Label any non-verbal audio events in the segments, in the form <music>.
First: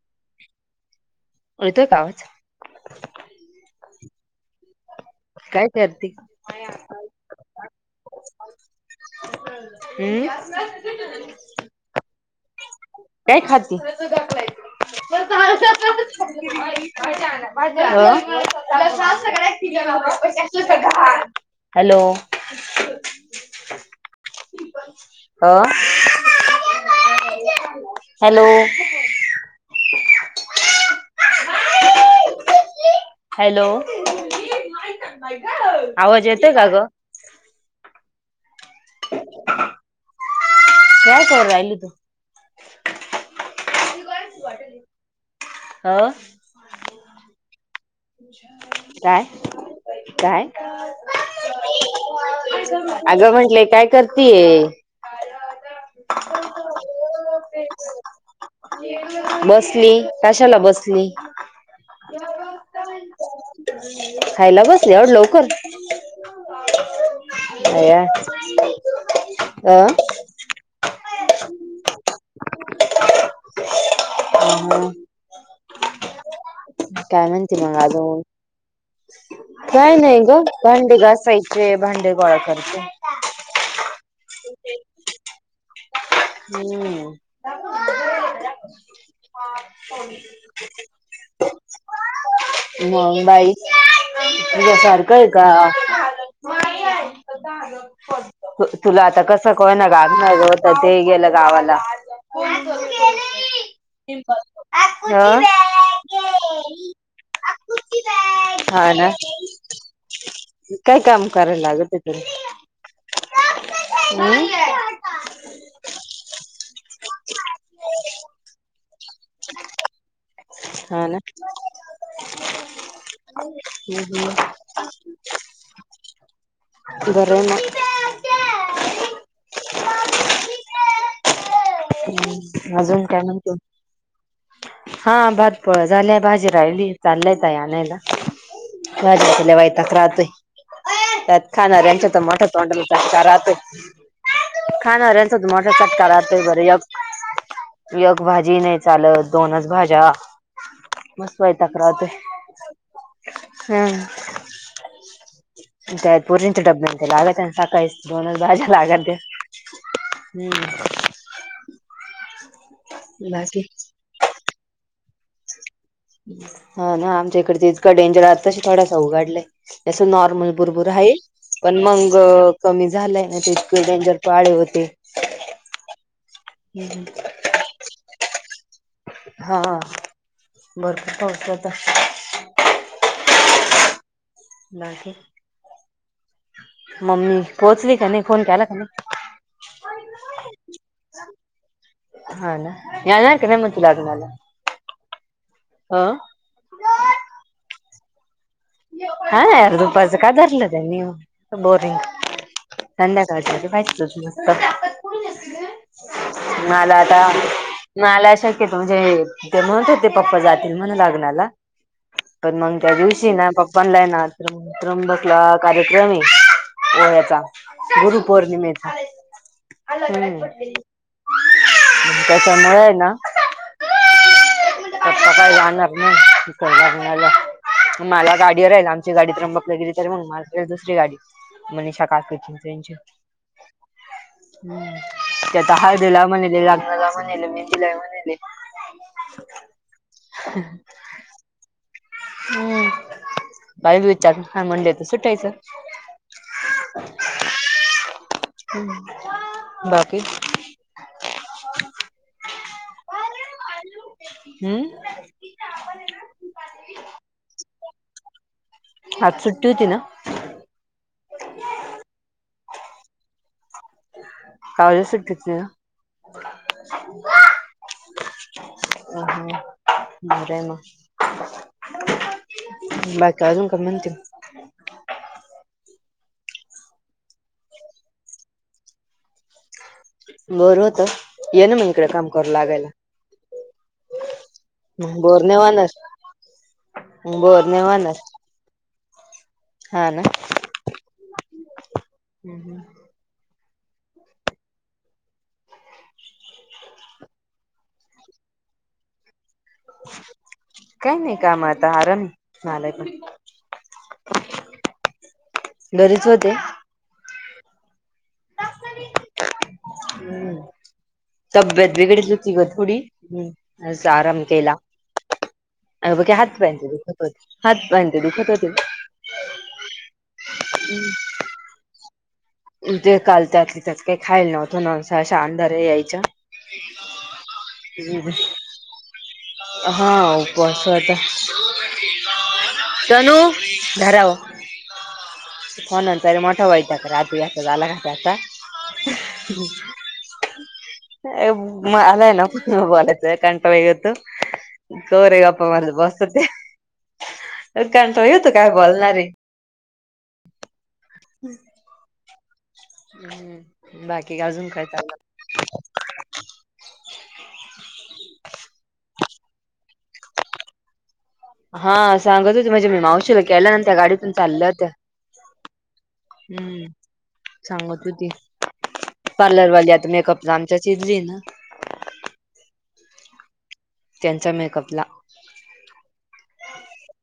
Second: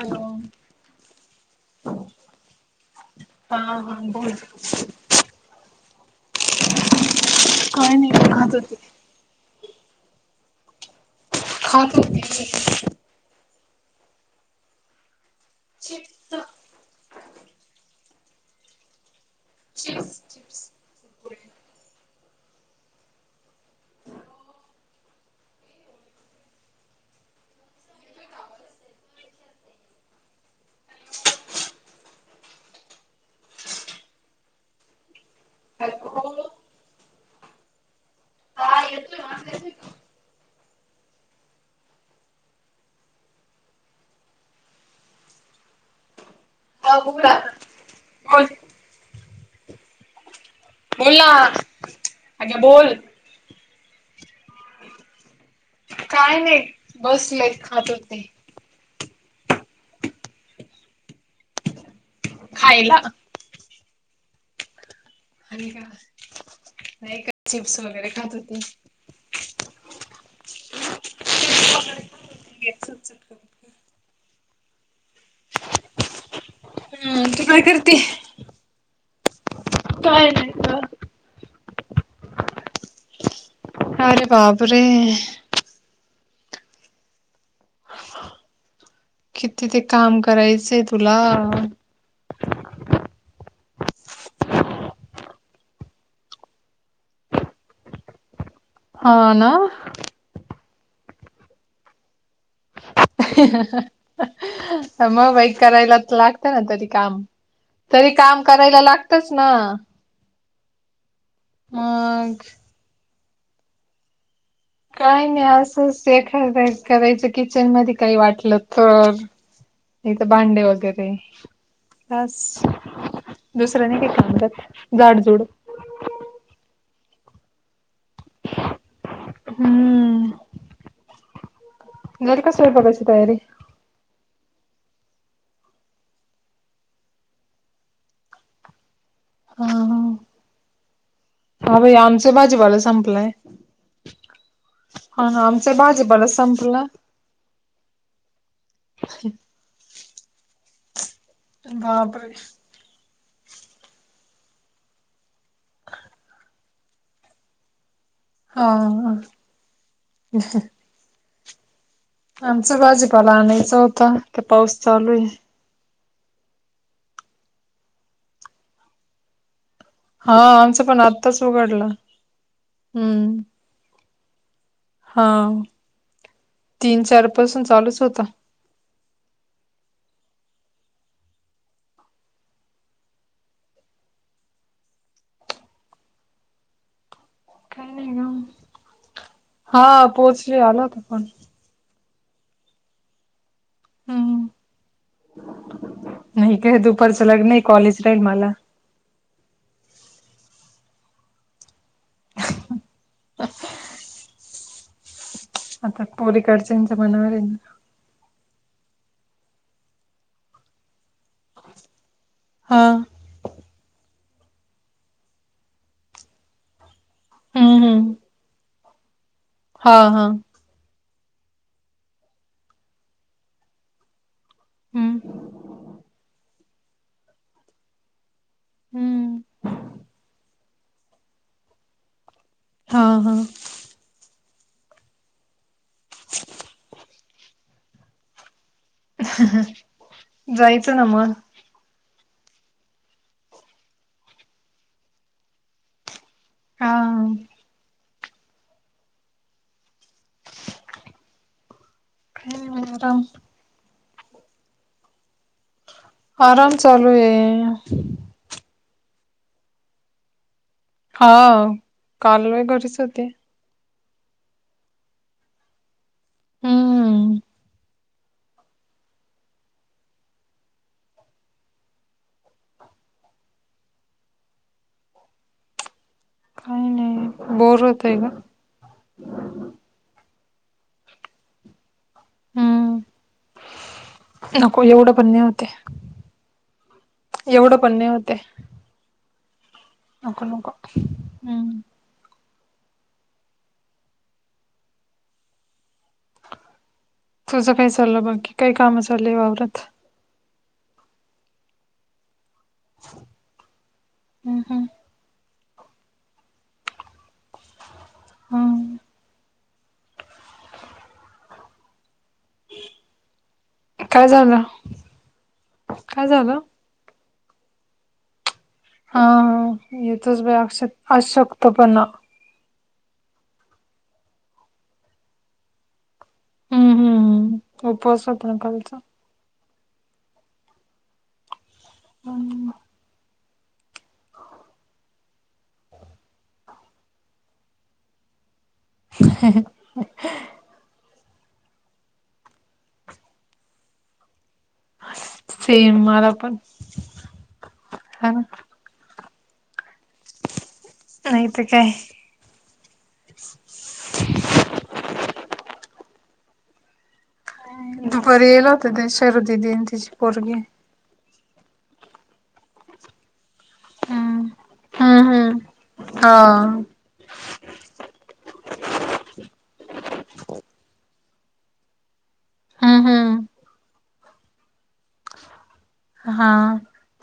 Hello येतोय का आवाज? हा हा बोल. काय करती? <unintelligible> काय नाही खात होती हम्म खात होती मी. काय खाती? चिप्त. चिप्स चिप्स <unintelligible> हॅलो ह अ हॅलो <unintelligible> हॅलो आवाज हॅलो येतो का गं? हा येतोय आवाज येतोय की काय करू राहिली तू? अ जा बुगडा काय? काय? बोल ना अगे बोल अगं म्हंटले काय... करतीये काय नाही बसले खात हो ते बसली. कशाला बसली? खायला. खायला बसली एवढ्या लवकर? आणि काय नाही का? चिप्स आया वगैरे खात होती अ हा हा हम्म काय तू म्हणती मंग करते अजून? काय नाही ग भांडे घासायचे भांडे गोळा करते. अरे बाप रे! हम्म किती ते काम करायचंय तुला? मग बाई तूझ्या सारखं ऐ का? नाही आहे. तुला हा आता कसं ना का होइना गागनार होतं ते गेलं गावाला. हा हा मग बाई करायलात लागत ना तरी काम. तरी काम करायला लागतच ना. काय काम करायला लाग तं तूला? मग हम काय नाही असंच एखाद्या वेळेस करायचे किचन मध्ये काही वाटलं तर. नाही तर भांडे हा वगैरे... ना असं दुसर नाही काय काम करत झाडं झुड. बरं ये मग हम्म झाली का अजून स्वयंपाकाची काय तयारी? म्हणते? हा भात पोळ्या झाल्या भाजी राहिली चालल्या ताई आणायला. भाजीचा लय हा वैताग राहतोय हा त्यात... हा खाणा बाई ऱ्यांच्या तर आमचा मोठा भाजीपाला तोंडाला चटका संपलाय राहतो. हा खाणाऱ्यांचा ना तर मोठा आमचा चटका भाजीपाला राहतोय बर संपला एक एक भाजी नाही.. कालच दोनच भाज्या मस वैताग राहतोय. बापरे हम् काय पोरीत त्या डब्याला लागात्याना सकाळी दोनच हा भाज्या लागात्या हम्म आमचा भाजीपाला बाकी आणायचा होता तर पाऊस चालू आहे. हा ना आमच्या इकड तर इतका डेंजर आताशी थोडासा उघडलाय. जसं हा नॉर्मल आमचं बुरबुर पण हाय आत्ताच पण उघडला मग कमी झालंय ना हम्म त्या. डेंजर पाळे होते. हा तीन हम्म चार पासून चालूच होता. हा भरपूर पाऊस होता. बाकी मम्मी काही पोहोचली का ग नाही फोन केलाका नाही. हा पोहचली आला होता फोन. हा ना येणार की नाही मग तूला अजून आला. हम्म माहिती आहे दुपारचं लग्न आहे कॉलेज राहील मला. हा यार दुपारचं का धरलं त्यानी बोरींग. संध्याकाळच ठेवा पाहिजील होत. आता पोरी कडच्यांचा मनावर आहे ना. म आल्या सारखे म्हणजे ते म्हणत होते पप्पा जातील म्हण लग्नाला पण मग हा त्या दिवशी ना पप्पांला आहे ना त्रंबकला कार्यक्रम आहे ह्याच. हम्म हम्म गुरु पौर्णिमेचा हा हा हम्. त्याच्यामुळे आहे ना. पप्पा हम्म काय जाणार नाही लग्नाला मला गा. देर ना आमची गाडी हम्म त्र्यंबकला गेली तरी मग दुसरी गाडी मनिशा काकिची. त्याची हा होती. हा त्यात हळदिला म्हणेल लग्नाला म्हणेल मेंदला म्हणेल जायचं ना मग. हम्म पाहायचं विचारून हा म्हणलं तर सुटायचं. हा. बाकी. हम् आराम हम्म. आराम चालू आहे. आज सुट्टी होती ना. हो काल मी घरीच होते. काल सुट्टी होती ना. हम्म बरं आहे मग. बाकी अजून काय म्हणते काही नाही बोर होतय का. बरं होतं ये ना मग इकडे काम करू हम्म नको लागायला एवढं पण नाही होते बोरनेवानस एवढं पण नाही बोरनेवानस, होते नको नको हम्म. हम् हम्. तुझं काय चाललं बाकी काही कामं चालय वावरात. काय नाही काम आता आराम. हम्म हम्म <unintelligible> घरीच होते. हम्म. तब्येत बिघडली. ग थोडी अस काय आराम झालं केला अ ब काय झालं हात- पा- हात- पाय ते दुखत होते. हा.. येतोच बाई अशक्त.. अशक्तपणा ते काल त्यातले त्यात काय खायला नव्हतं ना अशा -अशा अंधारी यायच्या. हम्म हम्म उपवास होता ना कालचा <inaudible> हा उपवास होता. ह्म्म हॅलो!.. धरा हो, फोनाचा मोठ वाईस करा. ते असं झाला कसा? <inaudible> ह्... ह्.. ह्.. -म आलाय ना प- बोलायचं कंटाळा येतो. तवर हे गप्पा मारत सेम मला बसतं ते, पण ह्.. ह्.. कंटाळा हा ना येतो काय बोलणारय. नाहीतर काय हम्म.. बाकी अजून काय चाललय. दुपारी <unintelligible> तिझी पोरगी. हा सांगत होते माझ्या मी मावशीला ग केलं ना त्या गाडीतून हम्म चाललं होत्या. हम्म हम्म हा हम्म सांगत होती पार्लरवाली आता मेकअप आमच्या शी.. ना हम्.. हम् त्यांच्या मेकअपला हा..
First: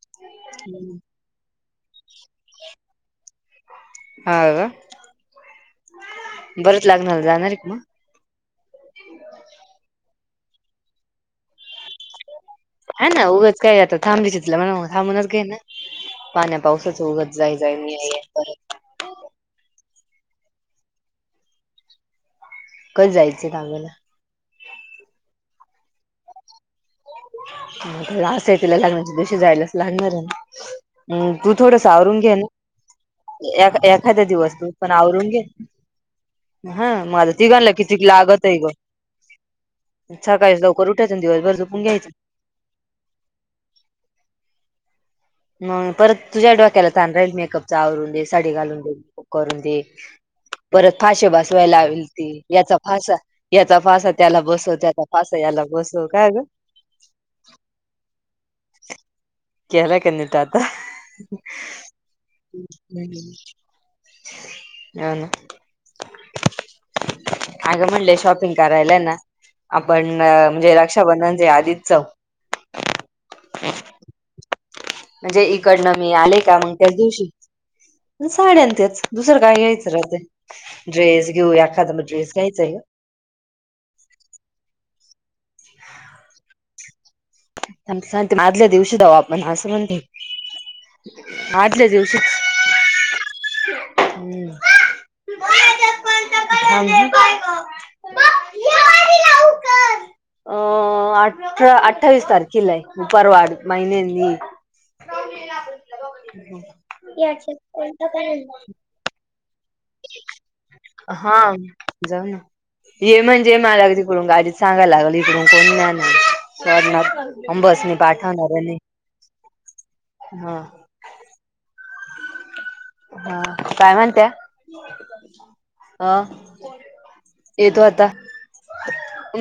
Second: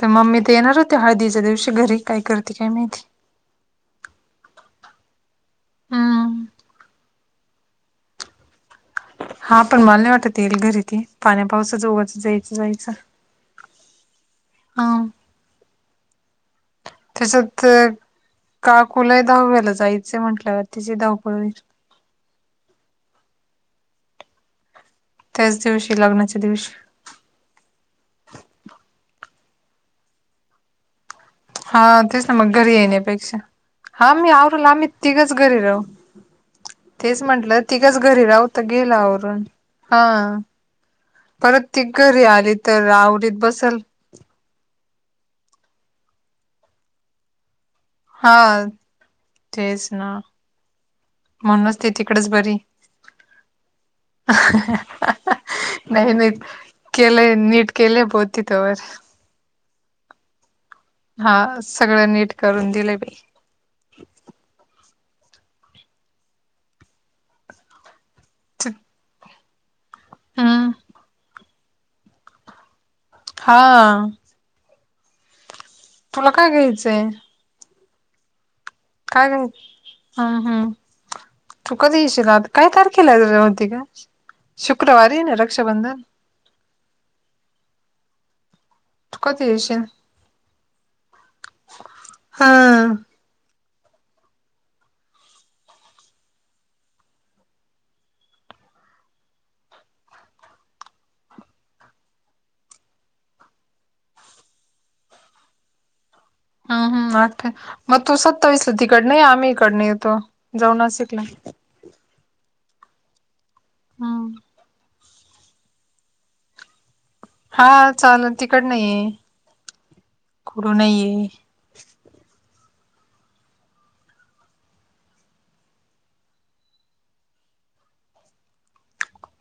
तर मम्मी ते येणार होती हळदीच्या दिवशी घरी काय करते काय माहिती. हा.. का.. भरत लग्नाला जाणार का मग? हा पण मला नाही वाटत येईल घरी इथे पाण्या- पावसाच उगाचच जाईल. हा ना उगंच काय जात थांबली चितलं हा मग थांबूनच घे ना पाण्या.. पावसच उगच जाय- जाय, ये -ये परत. कोणाच्या दहाव्याला जायचं म्हटलं तिची धावपळ होईल. कधी जायचं दहाव्याला. त्याच दिवशी.. लग्नाच्या दिवशी लास लग्नाच्या दिवशीच जायलाच लागणार आहे ना हम्.. तू थोडस हा आवरून तेच ना घेना, मग घरी येण्यापेक्षा एखा- हा एखाद्या मी दिवस आवरल तू आम्ही पण आवरून तिघच घे. घरी राहू ह.. मग तेच आता म्हंटलं तिघांना तिघच कितीक घरी राहू लागतय तर ग गेल आवरून हा सकाळी लवकर उठायचं दिवसभर परत झो ती घरी आली तर आवरीत बसल. मग परत तुझ्या डोक्याला तान जाईल मेकअप जाऊ दे हा साडी घालून मेकअप करू दे. तेच ना परत फाषे बसवायला म्हणूनच लागेल ती, तिकडच बरी याचा.. फासा, याचा.. फासा त्याला बसवत्यात. फास ह्याला बसवू‌ काय ग? केलय नीट केलय बघ तित व्यास. केलं काय नीट आता ह्.. हा सगळं नीट करून दिले बई. हो.. ना अगं म्हणल्या शिवाय शॉपिंग करायला ना, आप.. ण.. हम्म म्हणजे रक्षाबंधनाच्या आदी जाऊ. हा म्हणजे इकडं मी तुला आले काय का मग त्या घ्यायचंय दिवशी साड्या न त्याच दुसरं काय घ्यायचं राहते, हम्म हम्म ड्रेस घेऊ एखादा ड्रेस घ्यायचा ग केला होती का शुक्रवारी आहे ना रक्षाबंधन. माजल्या दिवशी जाऊ तू आपण कधी असं येशील म्हणते. आजल्या दिवशीच हम्म हम्म. बाय. <unintelligible> अ अठरा. अठ्ठावीस तारखेला आहे परवा महिन्यांनी. हम्म हम्म आठ याच्यात मग कोणता तू कलर सत्तावीस तिकड नाही आम्ही इकड नाही येतो जाऊन नाशिकला. हा जाऊ ना ये म्हणजे मला तिकडून हम्म गाडी चांगाला लागल इकडून. कोण नाही नाही कर. <unintelligible> हम्म हा बस मी चालेल पाठवणार आहे तिकडनं नाही हा. नाही. हा काय म्हणत्या ह. येतो आता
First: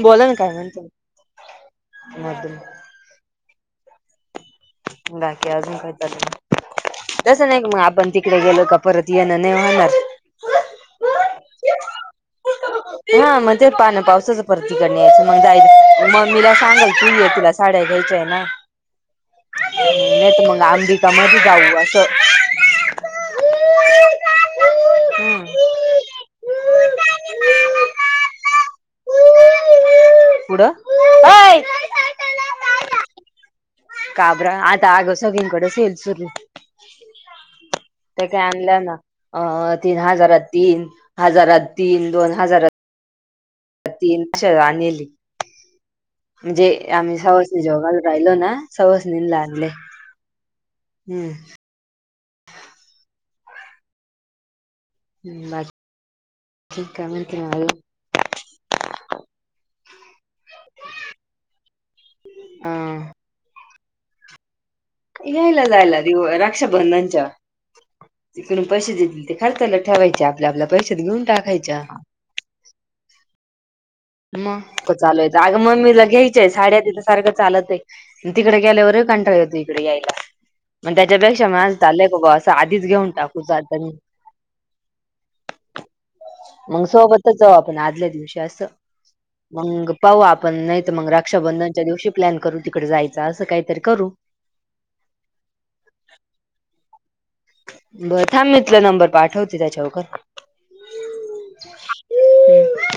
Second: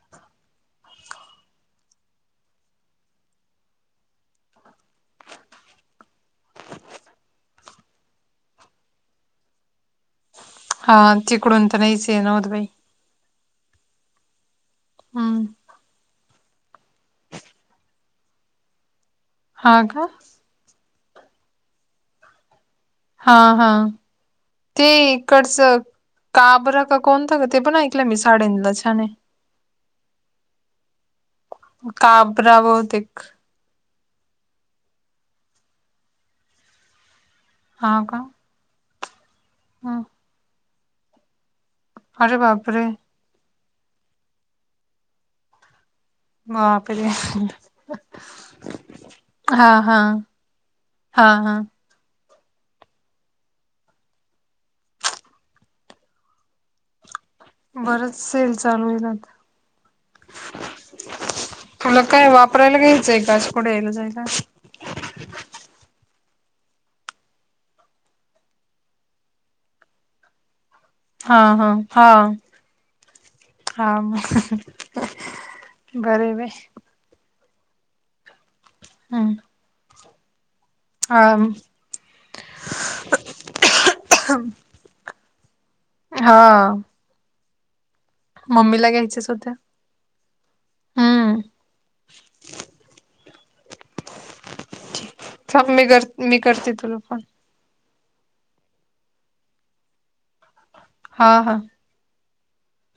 बोला ना काय म्हणतो. माझं. <unintelligible> बाकी अजून काय चालू आहे. तसं नाही मग आपण तिकडे गेलो का परत ये ना नाही होणार. हा तिकडून तर नाहीच नऊत बाई. हा म्हणजे ते पाणी पावसाचा परत तिकडं हम्म नाही यायचं मग. मीला सांगाल तू ये तुला साड्या घ्यायच्याय ना हा का नाही तर मग आम. समज जाऊ असं हा हा ते हम्म. कडसक. काबरा का कोणता का ते पण ऐकलं मी साड्यांला छान. पुढं अय काबरा बहुतेक. काबरा आता अगं सगळीकडे सेल सुरू. हा का काही आणल्या ना अ ह हजारात तीन हजारात. तीन दोन अरे हजार. बापरे तीनशे रानेली. म्हणजे बापरे आम्ही सहसणी जोगाला राहिलो ना सहसनी ला आणले. हा हा हा हम्म हा. हम्म माझी. ठीक आहे काय म्हटलं. बरच सेल चालू होईल आता. तुला काय अ वापरायला घ्यायचं आहे गच पुढे यायला जायला. यायला जायला तो रक्षाबंधनाच्या. तिकडून पैसे ते खर्चला ठेवायचे आपल्या आपल्या पैशच घेऊन हा हा टाकायच्या. हा हा मग. मग चालूयं अग मग मीला घ्यायच्याय बाई साड्या तिथ सारखं चालत आहे तिकडे गेल्यावर. लय कंटाळ हम्म येतंय इकडे यायला. मंग हा त्याच्यापेक्षा मंग झालंय असं आधीच घेऊन टाकू जातानी. हा मंग सोबतच जाऊ आपण आदल्या दिवस. मम्मीला घ्यायचेच होत्या. मग पाहू आपण नाही तर मग हम्म रक्षाबंधनच्या दिवशी प्लॅन करू तिकडे जायचं असं काहीतरी करू थाब मी कर मी करते तुला फोन बर थांब तूला नंबर पाठवते त्याच्यावरकर हा हा. हम्म.